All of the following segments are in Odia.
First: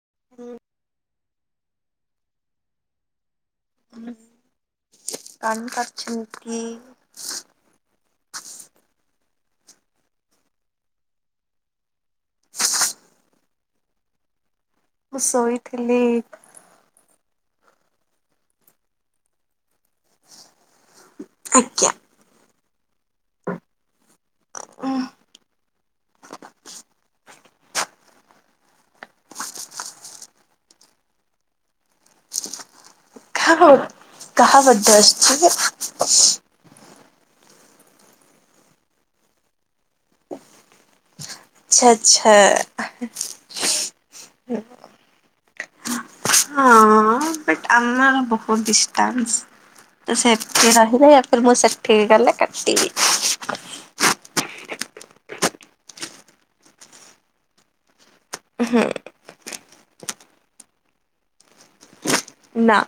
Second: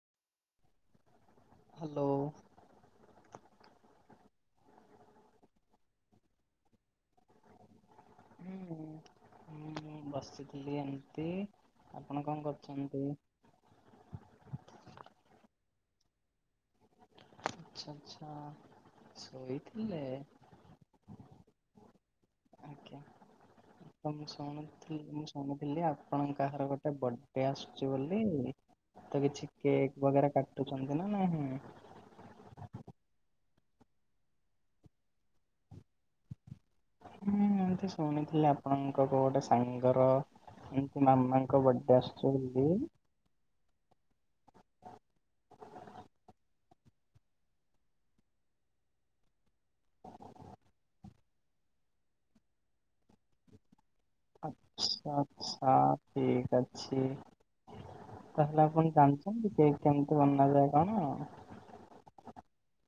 [inaudible] ହ୍ୟାଲୋ। ହ କଣ କାଛ ନତି। ହୁଁ ହୁଁ ବସିଥିଲି ଏମିତି। ଆପଣ କଣ କରୁଛନ୍ତି? ମୁଁ ଶୋଇଥିଲି। ଆଚଛା ଆଚ୍ଛା ଶୋଇ ଆଜ୍ଞା। ଆଜ୍ଞା ମୁଁ ଶୁଣୁଥି- ମୁଁ ଶୁଣୁଥିଲି ଆପଣ କାହାର ଗୋଟେ ବଡ୍ ଇଏ ଆସୁଛି ବୋଲି ତ କିଛି କେକ୍ ବଗେରା କାଟୁଛନ୍ତି ନା ନାହିଁ? କାହା ବଡେ- କାହା ବଡେ ଆସୁଛି କି? ହୁଁ ମୁ ତ ଶୁଣିଥିଲି ଆପଣଙ୍କ କଉ ଗୋଟେ ସାଙ୍ଗର ଏତି ମାମାଙ୍କ ବର୍ଥଡେ ଆସୁଛି ଆଚଛା ବୋଲି। ଆଚଛା। ହଁ ବଟ ଆମର ବହୁତ ଡିଷ୍ଟାନ୍ସ। ତ ସେଠି ରହିଲେ ୟା ଫିର୍ ମୁଁ ସେଠିକି ଗଲେ କାଟିବି। ଆଛା ଆଚଛା ଠିକ୍ ଅଛି। ତାହେଲେ ଆପଣ ଜାଣିଛନ୍ତି କି କେମିତି ବନା ଯାଏ କଣ? ନାଁ।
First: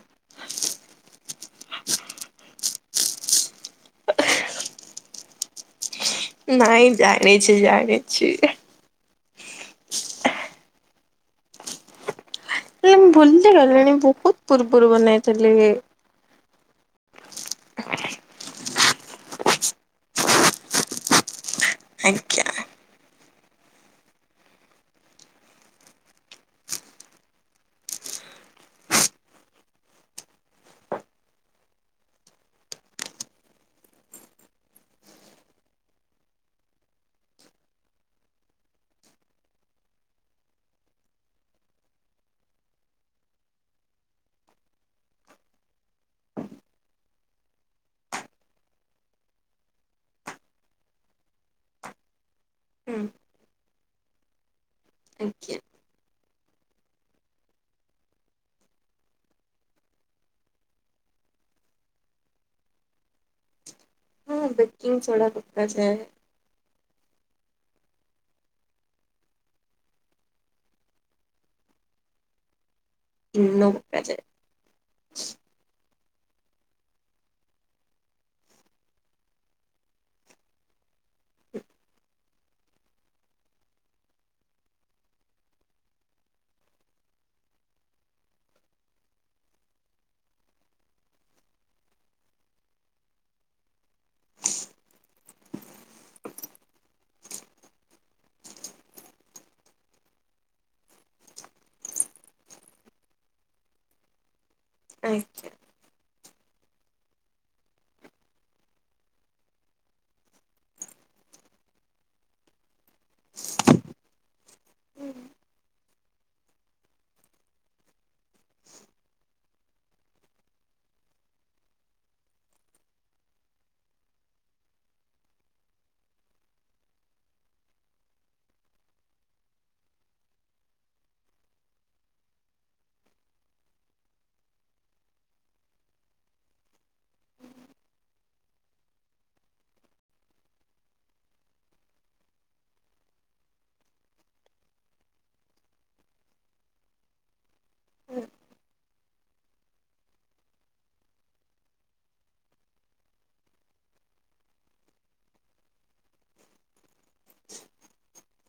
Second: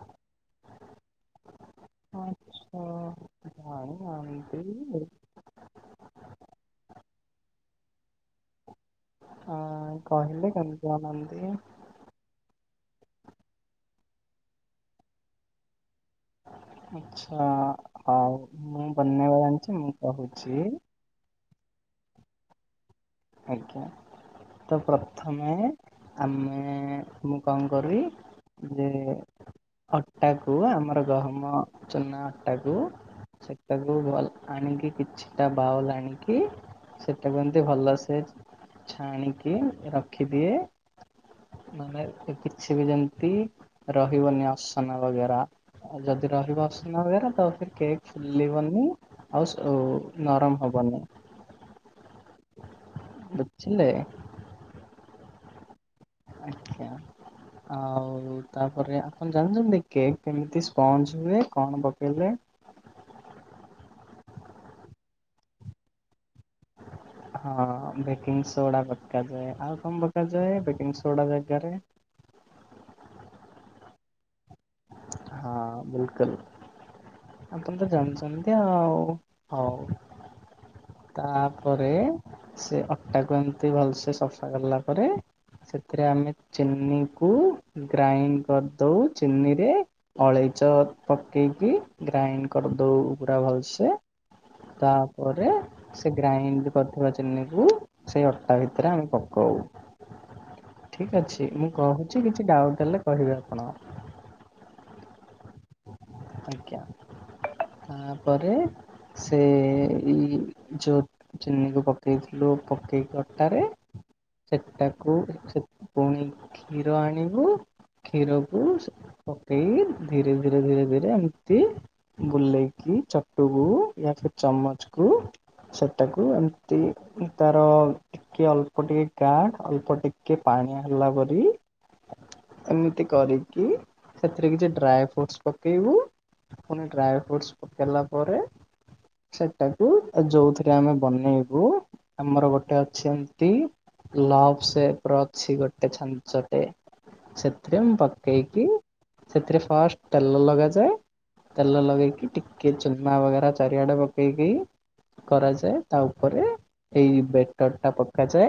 ଆଛା ଆଉ [unintelligible] ନାଇଁ ଜାଣିଛି ଜାଣିଛି। ହଁ କହିଲେ କେମନ୍ତି ବନାନ୍ତି? ମୁ ଭୁଲି ଗଲିଣି ବହୁତ ପୂର୍ବରୁ ବନେଇଥିଲି। ଆଛା ହଉ ମୁଁ ବନେଇବା ଜାଣିଛି ମୁଁ କହୁଛି। ଆଜ୍ଞା। ଆଜ୍ଞା। ତ ପ୍ରଥମ ଆମେ ମୁଁ କଣ କରିବି ଯେ ଅଟା କୁ ଆମର ଗହମ ଚୁନା ଅଟାକୁ ସେଟାକୁ ଭଲ ଆଣିକି କିଛିଟା ବାଉଲ୍ ଆଣିକି ସେଟାକୁ ଏମିତି ଭଲ ସେ ଛାଣିକି ରଖିଦିଏ। ମାନେ ଏ କିଛି ବି ଯେମିତି ରହିବନି ଅସନା ବଗେରା। ଆଉ ଯଦି ରହିବ ଅସନା ବଗେରା ତ ସେ କେକ୍ ଫୁଲିବନି। ଆଉ ଅ, ନରମ ହ ବନି। [inaudible] ହୁଁ ବୁଝିଲେ? ଆଜ୍ଞା। ଆଖ୍ୟା। ଆଉ ତାପରେ ଆପଣ ଜାଣିଚନ୍ତି କେକ୍ କେମିତି ସ୍ପଞ୍ଜ ହୁଏ କଣ ପକେଇଲେ? [inaudible] ହଁ ବେକିଂ ସୋଡ଼ା ପକାଯାଏ। ହଁ ବେକିଂ ସୋଡା ପକାଯାଏ। ଆଉ କଣ ପକାଯାଏ ବେକିଂ ସୋଡା ଜାଗାରେ? ଲୁଣ ପକାଯାଏ। ହଁ ବିଲ କୁଲ ଆପଣ ତ ଜାଣିଚନ୍ତି ଆଉ ହଉ। ତାପରେ ସେ ଅଟା କୁ ଏମତି ଭଲସେ ସଫା କଲା ପରେ। ସେଥିରେ ଆମେ ଚିନି କୁ ଗ୍ରାଇଣ୍ଡ କରିଦଉ। ଚିନିରେ ଅଳେଇଚ ପକେଇକି ଗ୍ରାଇଣ୍ଡ କରିଦଉ ପୁରା ଭଲସେ। ତାପରେ ସେ ଗ୍ରାଇଣ୍ଡ କରିଥିବା ଚିନିକୁ ସେଇ ଅଟା ଭିତରେ ଆମେ ପକଉ। [inaudible] ଠିକ ଅଛି ମୁଁ କହୁଛି କିଛି ଡାଉଟ୍ ହେଲେ କହିବେ ଆପଣ। ଆଚ୍ଛା। ଆଜ୍ଞା, ତାପରେ ସେ ଇ ଯୋଉ ଚିନିକୁ ପକେଇଥିଲୁ ପକେଇକି ଅଟାରେ ସେଟାକୁ ସେ ପୁଣି କ୍ଷୀର ଆଣିବୁ। କ୍ଷୀରକୁ ସେ ପକେଇ ଧୀରେ ଧୀରେ ଧୀରେ ଧୀରେ ଯେ ଏମିତି ବୁଲେଇକି ଚଟୁକୁ ୟା ଫେର୍ ଚାମଚ କୁ ସେଟାକୁ ଏମତି ତାର ଟିକେ ଅଳ୍ପ ଟିକେ କା ଅଳ୍ପ ଟିକେ ପା ପାଣିଆ ହେଲା ପରି ଏମିତି କରିକି ସେଥିରେ କିଛି ଡ୍ରାଏ ଫ୍ରୁଟସ୍ ପ ପକେଇବୁ। ପୁଣି ଡ୍ରାଏ ଫ୍ରୁଟସ୍ ପକାଇଲା ପରେ [inaudible] ସେଟାକୁ ଅ, ଯୋଉଥିରେ ଆମେ ବନେଇବୁ ଆମର ଗୋଟେ ଅଛି ଏମତି ଲଭସେପ୍ ର ଅଛି ଗୋଟେ ଛାଞ୍ଚଟେ। ସେ ଦେନ୍ ପକେଇକି ସେଥିରେ ଫାଷ୍ଟ ତେଲ ଲଗାଯାଏ। ତେଲ ଲଗେଇକି ଟିକେ ଚୁନା ବଗେରା ଚାରିଆଡେ ପକେଇକି। କରାଯାଏ। ତା ଉପରେ ଏଇ ବେଟର୍ ଟା ପକାଯାଏ।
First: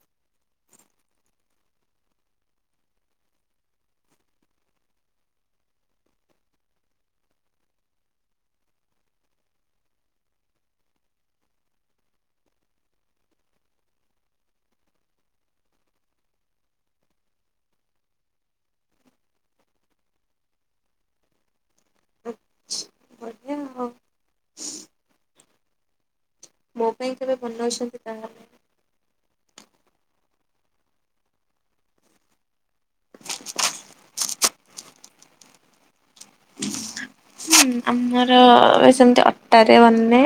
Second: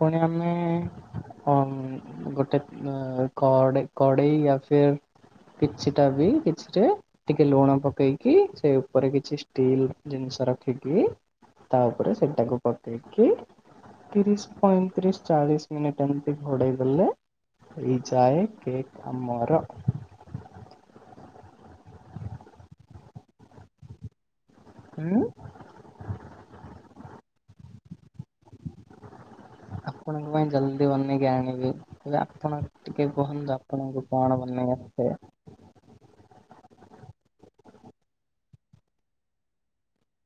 ପୁଣି ଆମେ ହଁ ଗୋଟେ ଅ, କଡେ କଡେଇ ଅଛି। କିଛିଟା ବି କିଛି ରେ ଟିକେ ଲୁଣ ପକେଇକି ସେ ଉପରେ କିଛି ଷ୍ଟିଲ୍ ଜିନି ଷ ରଖିକି ତା ଉପରେ ସେଟାକୁ ପକେଇକି। ତିରିଶ, ପଇଁତିରିଶ, ଚାଳିଶ ମିନିଟ୍ ଏମତି ଘୋଡେଇ ଦେଲେ। ହେଇଯାଏ କେକ୍ ଆମର। ଆଛ ବଢିଆ ଆଉ। ହୁଁ, ମୋ ପାଇଁ କେବେ ବନଉଛନ୍ତି ତାହା? [inaudible] ଆପଣଙ୍କ ପାଇଁ ଜଲଦି ବନେଇକି ଆଣିବି। ହେଲେ ଆପଣ ଟିକେ କୁହନ୍ତୁ ଆପଣଙ୍କୁ କଣ ବନେଇବା [unintelligible] [inaudible] ହୁଁ ଆମର ସେମ୍ ତି ଅଟାରେ ବନେ।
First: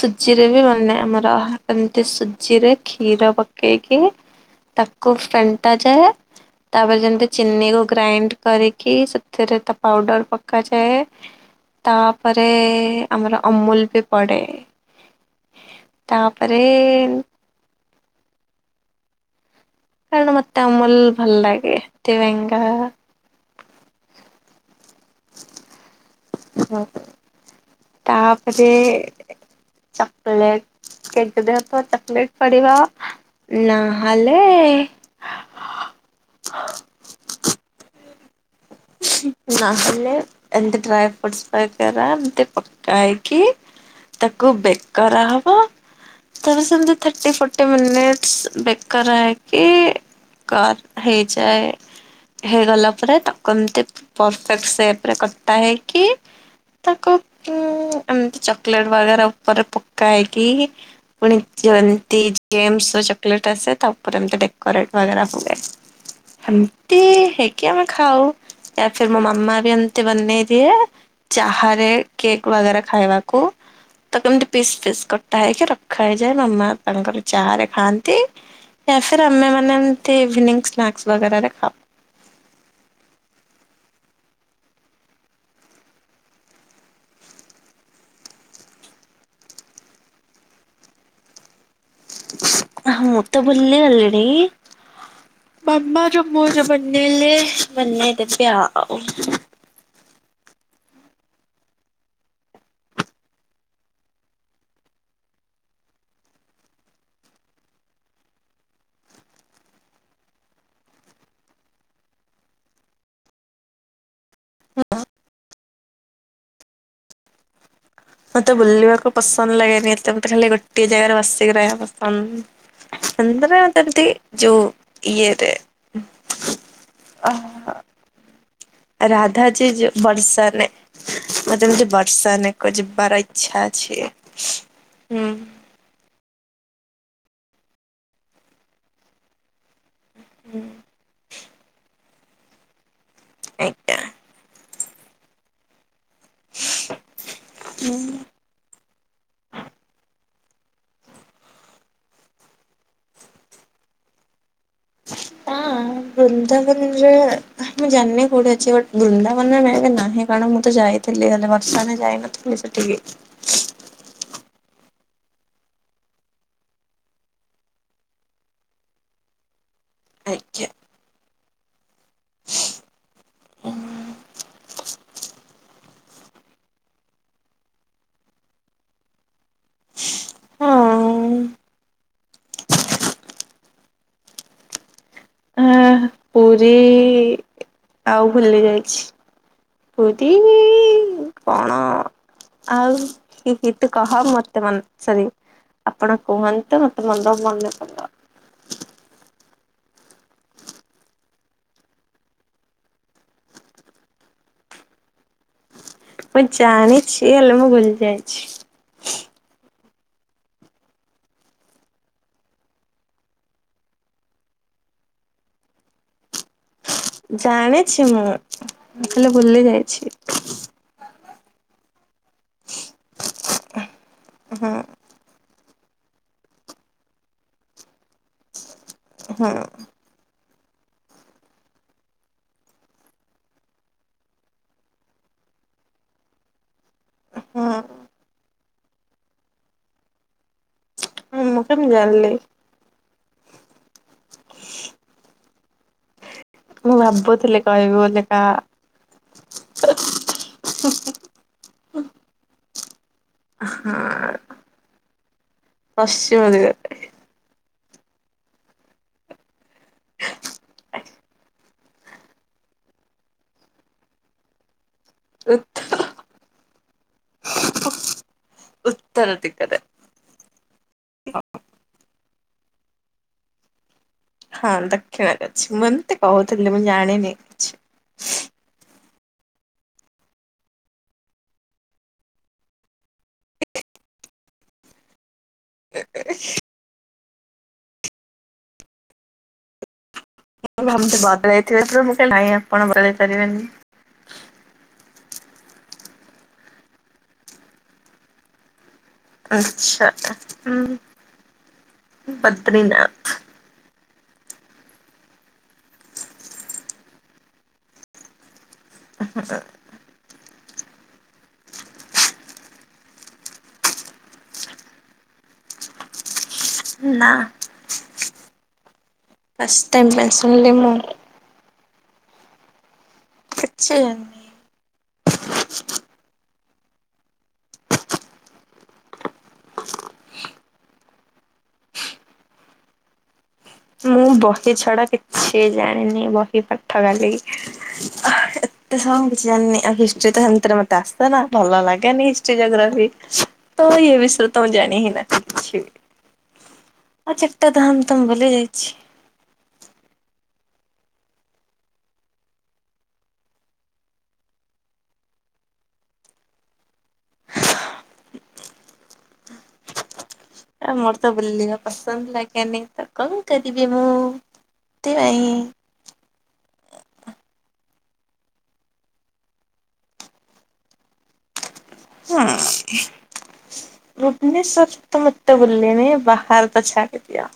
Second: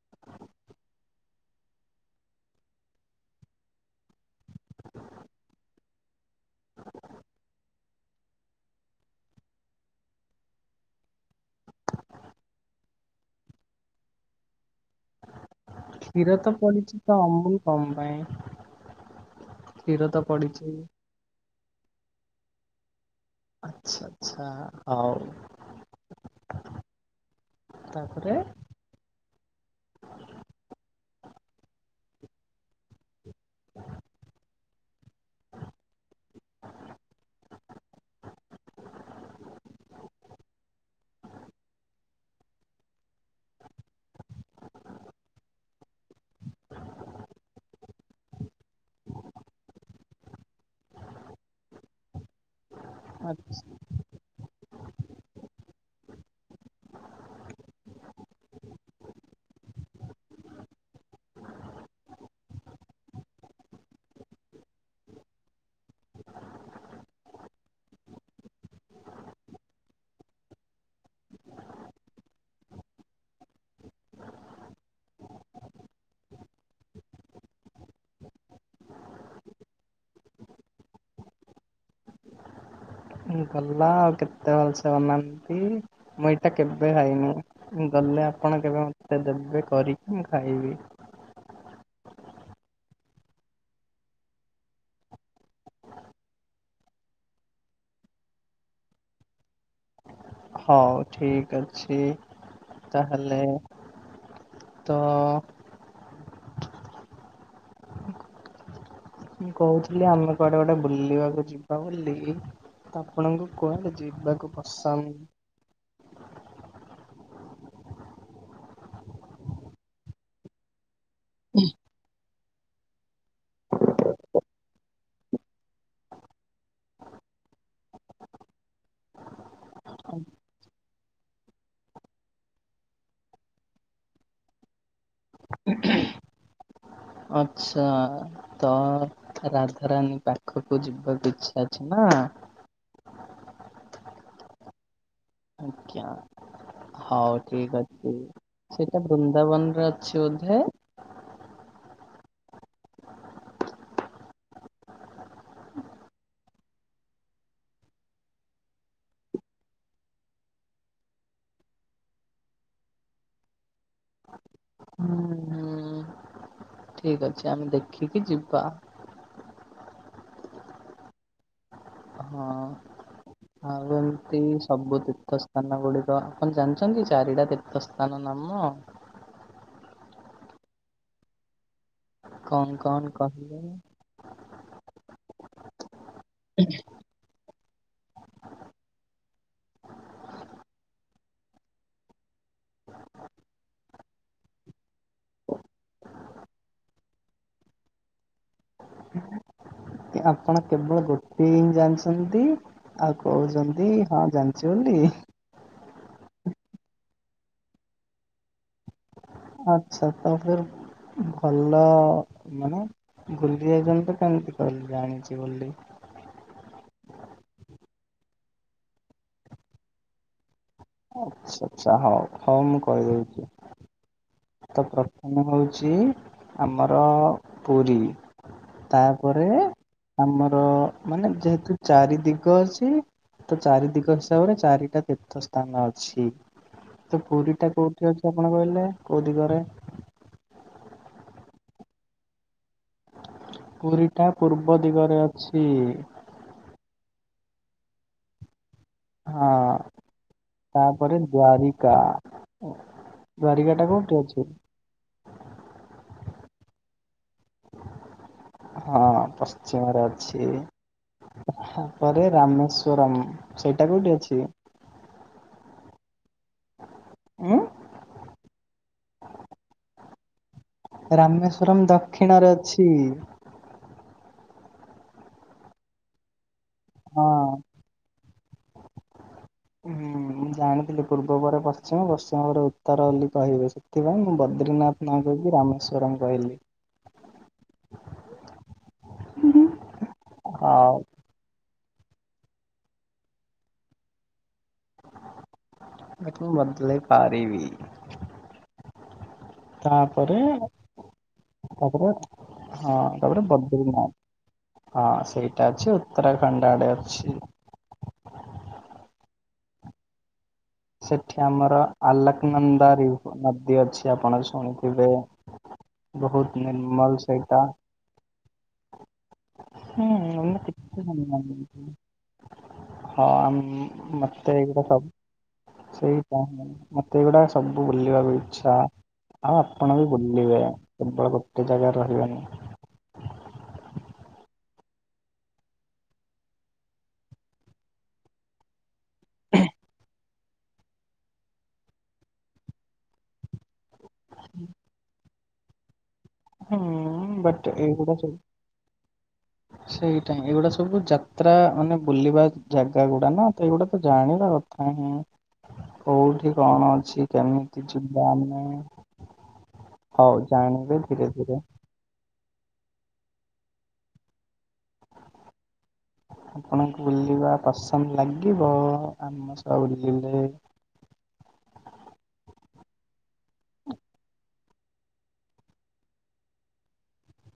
ସୁଜିରେ ବି ବନେ ଆମର ଏମ୍ ତି ସୁଜିରେ କ୍ଷୀର ପକେଇକି ତାକୁ ଫେଣ୍ଟା ଯାଏ। ତାପରେ ଯେମ୍ ତି ଚିନିକୁ ଗ୍ରାଇଣ୍ଡ୍ କରିକି ସେଥିରେ ତା ପାଉଡର୍ ପକାଯାଏ। ତାପରେ ଆମର ଅମୁଲ୍ ବି ପଡ଼େ। କ୍ଷୀର ତ ପଡ଼ିଚି ତ ଅମୁଲ୍ କଁ ପାଇଁ? କ୍ଷୀର ତ କାରଣ ମତେ ପଡିଛି। ଅମୁଲ୍ ଭଲ ଲାଗେ ଏଥିପାଇଁକା ଆଚ୍ଛା ଆଚ୍ଛା ହଉ। ତାପରେ ଚକଲେଟ୍ କେକ୍ ଦେହରେ ତ ଚକଲେଟ୍ ପଡ଼ିବ ନହଲେ [unintelligible] ନହଲେ ଏମ୍ ତି ଡ୍ରାଏ ଫୁଟସ୍ ପାକେରା ଏମ୍ ତି ପକାଇକି ତାକୁ ବେକ୍ କରା ହବ। ତାକୁ ସେମ୍ ତି ଥାର୍ଟି ଫୋର୍ଟି ମିନିଟସ୍ ବେକ୍ କରା ହେଇକି କର୍ ହେଇଯାଏ ହେଇଗଲା ଆଚ୍ଛ୍। ପରଫେକ୍ଟ୍ ସେପ୍ ରେ କଟା ହେଇକି ତାଙ୍କୁ ଉଁ ଏମ୍ ତି ଚକଲେଟ୍ ବାଗେରା ଉପରେ ପକା ହେଇକି ପୁଣି [unintelligible] ମ୍ ତି ଜେମସ୍ ର ଚକୋଲେଟ ଆସେ ତା ଉପରେ ଏମ୍ ତି ଡେକୋରେଟ୍ ବାଗେରା ହୁଏ। ହେମ୍ ତି ହେଇକି ଆମେ ଖାଉ ୟା ଫିର୍ ମୋ ମାମା ବି ଏମ୍ ତି ବନେଇ ଦିଏ। ଚାହାରେ କେକ୍ ବାଗେରା ଖାଇବାକୁ ତ କେମ୍ ତି ପିସ୍ ପିସ୍ କଟା ହେଇକି ରଖା ହେଇଯାଏ ମାମା ତାଙ୍କର ଚାହାରେ ଖାଆନ୍ତି। ୟା ଫିର୍ ଆମେ ମାନେ ଏମ୍ ତି ଇଭିନିଂ ସ୍ନାକ୍ସ୍ ବଗେରା ରେ ଖାଉ। ଗଲା ଆଉ କେତେ ଭଲ୍ ସେ ବନାନ୍ତି ମୁଁ ଏଇଟା କେବେ ଖାଇନି ଗଲେ ଆ ଆପଣ କେବେ ମତେ ଦେବେ କରିକି ମୁଁ ଖାଇବି। ହଁ ମୁଁ ତ ଭୁଲି ଗଲିଣି। ବାବା ଯୋ ମୋ ଯୋ ବନେଇଲେ ବନେଇଦେବେ ଆଉ। ହଉ ଠିକ୍ ଅଛି ତାହେଲେ। ତ ମୁଁ କହୁଥିଲି ଆମେ କୁଆଡ଼େ ଗୋଟେ ବୁଲିବାକୁ ଯିବା ବୋଲି ତ ଆପଣଙ୍କୁ କୁଆଡ଼େ ଯିବା କୁ ପସନ୍ଦ୍? ମତେ ବୁଲିବାକୁ ପସନ୍ଦ୍ ଲାଗେନି ଏତେ ମତେ ଖାଲି ଗୋଟିଏ ଜାଗାରେ ବସିକି ରହିବାକୁ ପସନ୍ଦ୍। ଏମ୍ ତିରେ ଯେମ୍ ତି ଯୋଉ ଇଏରେ। ଆ ହା ହା। ରାଧା ଜି ଯୋ ବର୍ଷାନେ ମତେ ଏମ୍ ତି ବର୍ଷାନେ କୁ ଯିବାର ଇଚ୍ଛା ଅଛି। ହୁଁ [unintelligible] ଆଚ୍ଛା ତ ରାଧାରାନୀ ପାଖକୁ ଯିବାକୁ ଇଚ୍ଛ୍ ଅଛି ନାଁ? ଆଜ୍ଞା। ଜ୍ଞା ହଉ ଠିକ୍ ଅଛି ସେଇଟା ବୃନ୍ଦାବନ୍ ରେ ଅଛି ବୋଧେ? ହେ ହଁ ବୃନ୍ଦାବନ୍ ରେ ମୁଁ ଜାଣିନି କୋଉଠି ଅଛି ବଟ୍ ବୃନ୍ଦାବନ୍ ରେ ମେ ବି ନାହିଁ କ ରଣ ମୁଁ ତ ଯାଇଥିଲି ଆର ବର୍ଷରେ ଯାଇନଥିଲି ସେଠିକି। ଠିକ୍ ଅଛି ଆମେ ଦେଖିକି ଯିବା। ଆଜ୍ଞା। ଏମତି ସବୁ ତୀର୍ଥସ୍ଥାନ ଗୁଡିକ, ଆପଣ ଜାଣିଛନ୍ତି ଚାରିଟା ତୀର୍ଥ ସ୍ଥାନ ନାମ? ହଁ। କଣ କଣ କହିଲୁ? ଆଁ ପୁରୀ, ଆଉ ଭୁଲି ଯାଇଛି? ପୁରୀ କଣ ଆଉ କି କି ତୁ କହ, ମତେ ମାନେ ସରି ଆପଣ କୁହନ୍ତୁ, ମତେ ମନ ମନେ ପଡିବ। ହୁଁ ଆପଣ କେବଳ ଗୋଟେ ହିଁ ଜାଣିଛନ୍ତି, ଆଉ କହୁଛନ୍ତି ହଁ ଜାଣିଛି ବୋଲି। ହି। ମୁଁ ଜାଣିଛି, ହେଲେ ମୁଁ ଭୁଲି ଯାଇଛି। ଆଚ୍ଛା ତ ଫିର ଭଲ ଆଉ ମାନେ ଭୁଲି ଯାଉଛନ୍ତି, ତ କେମିତି କହିଲି ଜାଣିଛି ବୋଲି। ଜାଣିଛି ମୁଁ, ହେଲେ ଭୁଲି ଯାଇଛି। ଆଚ୍ଛା ଆଚ୍ଛା ହଉ ହଉ ମୁଁ କହିଦଉଛି, ତ ପ୍ରଥମେ ହଉ ଛି ଆମର ପୁରୀ, ତାପରେ ଆମ ର ମାନେ ଯେହେତୁ ଚାରି ଦିଗ ଅଛି। ତ ଚାରି ଦିଗ ହିସାବରେ, ଚାରିଟା ତୀର୍ଥ ସ୍ଥାନ ଅଛି। ତ ପୁରୀ ଟା କୋଉଠି ଅଛି, ଆପଣ କହିଲେ କୋଉ ଦିଗରେ? ହଁ ମୁଁ କେମିତି ଜାଣିଲି? ପୂ ମୁଁ ଭାବୁଥିଲି କହିବି ବୋଲି କା। ହଁ ତାପରେ ଦ୍ୱାରିକା, ଦ୍ୱାରିକା ଟା କୋଉଠି ଅଛି? ପଶ୍ଚିମ ଦିଗରେ। ହଁ ପଶ୍ଚିମରେ ଅଛି। ତୃତୀୟରେ ରାମେଶ୍ଵରମ, ସେଇଟା କୋଉଠି ଅଛି? [unintelligible] ଉଁ ଉତ୍ତର ଦିଗରେ। ରାମେଶ୍ଵରମ ଦକ୍ଷିଣରେ ଅଛି। ହଁ ଦକ୍ଷିଣରେ ଅଛି। ମୁଁ ଏମତି କହୁଥିଲି ମୁଁ ହଁ। ଜାଣିନି କିଛି। ହୁଁ ମୁଁ ଜାଣିଥିଲି ପୂର୍ବ ପରେ ପଶ୍ଚିମ ପଶ୍ଚିମ ପରେ ଉତ୍ତର ବୋଲି କହିବେ, ସେଥିପାଇଁ ମୁଁ ବଦ୍ରିନାଥ ନାଁ ନ କହିକି ରାମେଶ୍ୱରମ କହିଲି। ମୁଁ ହଉ ଭାବୁଥିଲି ବଦଳେଇ ଥିବେ, [unintelligible] ନାଇଁ ଆପଣ ବଦଳେଇ ପାରିବେନି। ତାକୁ ମୁଁ ବଦଳେଇ ପାରିବି। ଆଚ୍ଛା ତାପରେ ହୁଁ ତାପରେ ହଁ ବଦ୍ରିନାଥ ତାପରେ ବଦ୍ରୀନାଥ। ହଁ ସେଇଟା ଅଛି, ଉତ୍ତରାଖଣ୍ଡ ଆଡେ ଅଛି। [unintelligible] ସେଠି ଆମର, ଆଲୋକନନ୍ଦାରି ନଦୀ ଅଛି ଆପଣ ଶୁଣିଥିବେ? ବହୁତ ନିର୍ମଳ ନା ସେଇଟା। ଫାଷ୍ଟ ଟାଇମ୍ ପାଇଁ ଶୁଣିଲି ହୁଁ ମୁଁ [unintelligible] ହଁ ଆ କିଛି ଜାଣିନି। ମତେ ଏଇଗୁଡା ସବୁ ସେଇ ତ ମତେ ଏଗୁଡା ସବୁ ବୁଲିବାକୁ ଇଚ୍ଛା। ଆଉ ଆପଣ ବି ବୁଲିବେ, କେବଳ ଗୋଟେ ଜାଗାରେ ରହିବେନି। [inaudible] ମୁଁ ବହି ଛଡା କିଛି ଜାଣିନି, ବହି ପାଠ ଖାଲିି ଏତେ ସ [unintelligible] କିଛି ଜାଣିନି ଆଉ ହିଷ୍ଟ୍ରି ତ ସେମିତିରେ ମତେ ଆସେନା, ଭଲ ଲାଗେନି ହିଷ୍ଟ୍ରି ଜୋଗ୍ରାଫି ତ ଏ ବିଷୟରେ ତ ମୁଁ ଜାଣି ହିଁ ନା କିଛି ବି। ଆଉ ହୁଁ ବଟ୍ ଚାରିଟା ଧାମ ଏଇଗୁଡା ତ ମୁଁ ସବୁ ଭୁଲିଯା ହଁ ସେଇଟା ଏଇଗୁଡା ସବୁ ଯାତ୍ରା ମାନେ ବୁଲିବା ଜାଗା ଗୁଡା ନା, ତ ଏଇଗୁଡା ତ ଜାଣିବା କଥା। ହଁ କୋଉଠି କଣ ଅଛି, କେମିତି ଯିବା ଆମେ? ହୁଁ ହଉ ଏ ଜାଣିବେ ମୋର ଧୀରେ ତ ଧୀରେ। ବୁଲିବା ପସନ୍ଦ ଲା କେମିତ ତ କଁ କରିବି ମୁଁ ଟାଇଁ ଆପଣଙ୍କୁ ବୁଲିବା ପସନ୍ଦ ଲାଗିବ ଆମ ସହ ବୁଲିଲେ। ହୁଁ ଭୁବନେଶ୍ୱରରେ ତ ମୁଁ ଏତେ ବୁଲେନି ବାହରେ ତ ଛାଡ଼ିଦିଅ।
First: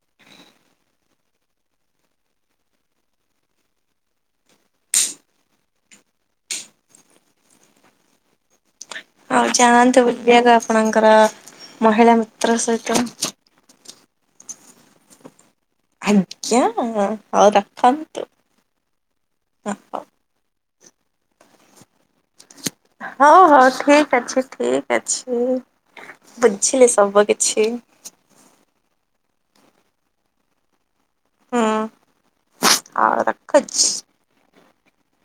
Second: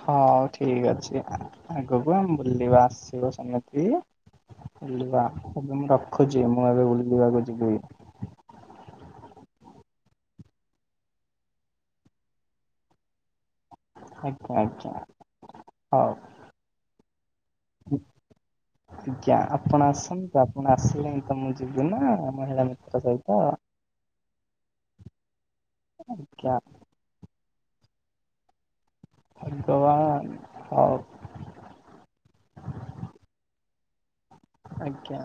ହୋଉ ଠିକ ଅଛି ଆ ଆଗକୁ ଆମେ ବୁଲିବା ଆସିବ ସେମିତି। ବୁଲିବା ଏବେ ମୁଁ ରଖୁଚି ମୁଁ ଏବେ ବୁଲି ଯିବାକୁ ଯିବି। ହୋଉ ଯାଆନ୍ତୁ ବୁଲିବାକୁ ଆପଣଙ୍କର ମହିଳା ମିତ୍ର ସହିତ। ଆଜ୍ଞା ଆଜ୍ଞା। ହୋଉ ଆଜ୍ଞା ହଉ ରଖନ୍ତୁ। ଆଜ୍ଞା ଆପଣ ଆସନ୍ତୁ ତା ଆପଣ ଆସିଲେ ହିଁ ତ ମୁଁ ଯିବି ନା। ମହିଳା ମିତ୍ର ସହିତ। ହଁ ହଁ ଠିକ ଅଛି ଠିକ ଅଛି। ଆଜ୍ଞା ବୁଝିଲି ସବୁ କିଛି। ଆଜି ତମ ହୋଉ। ହୁଁ ଆଉ ରଖୁଚି। ଆଜ୍ଞା।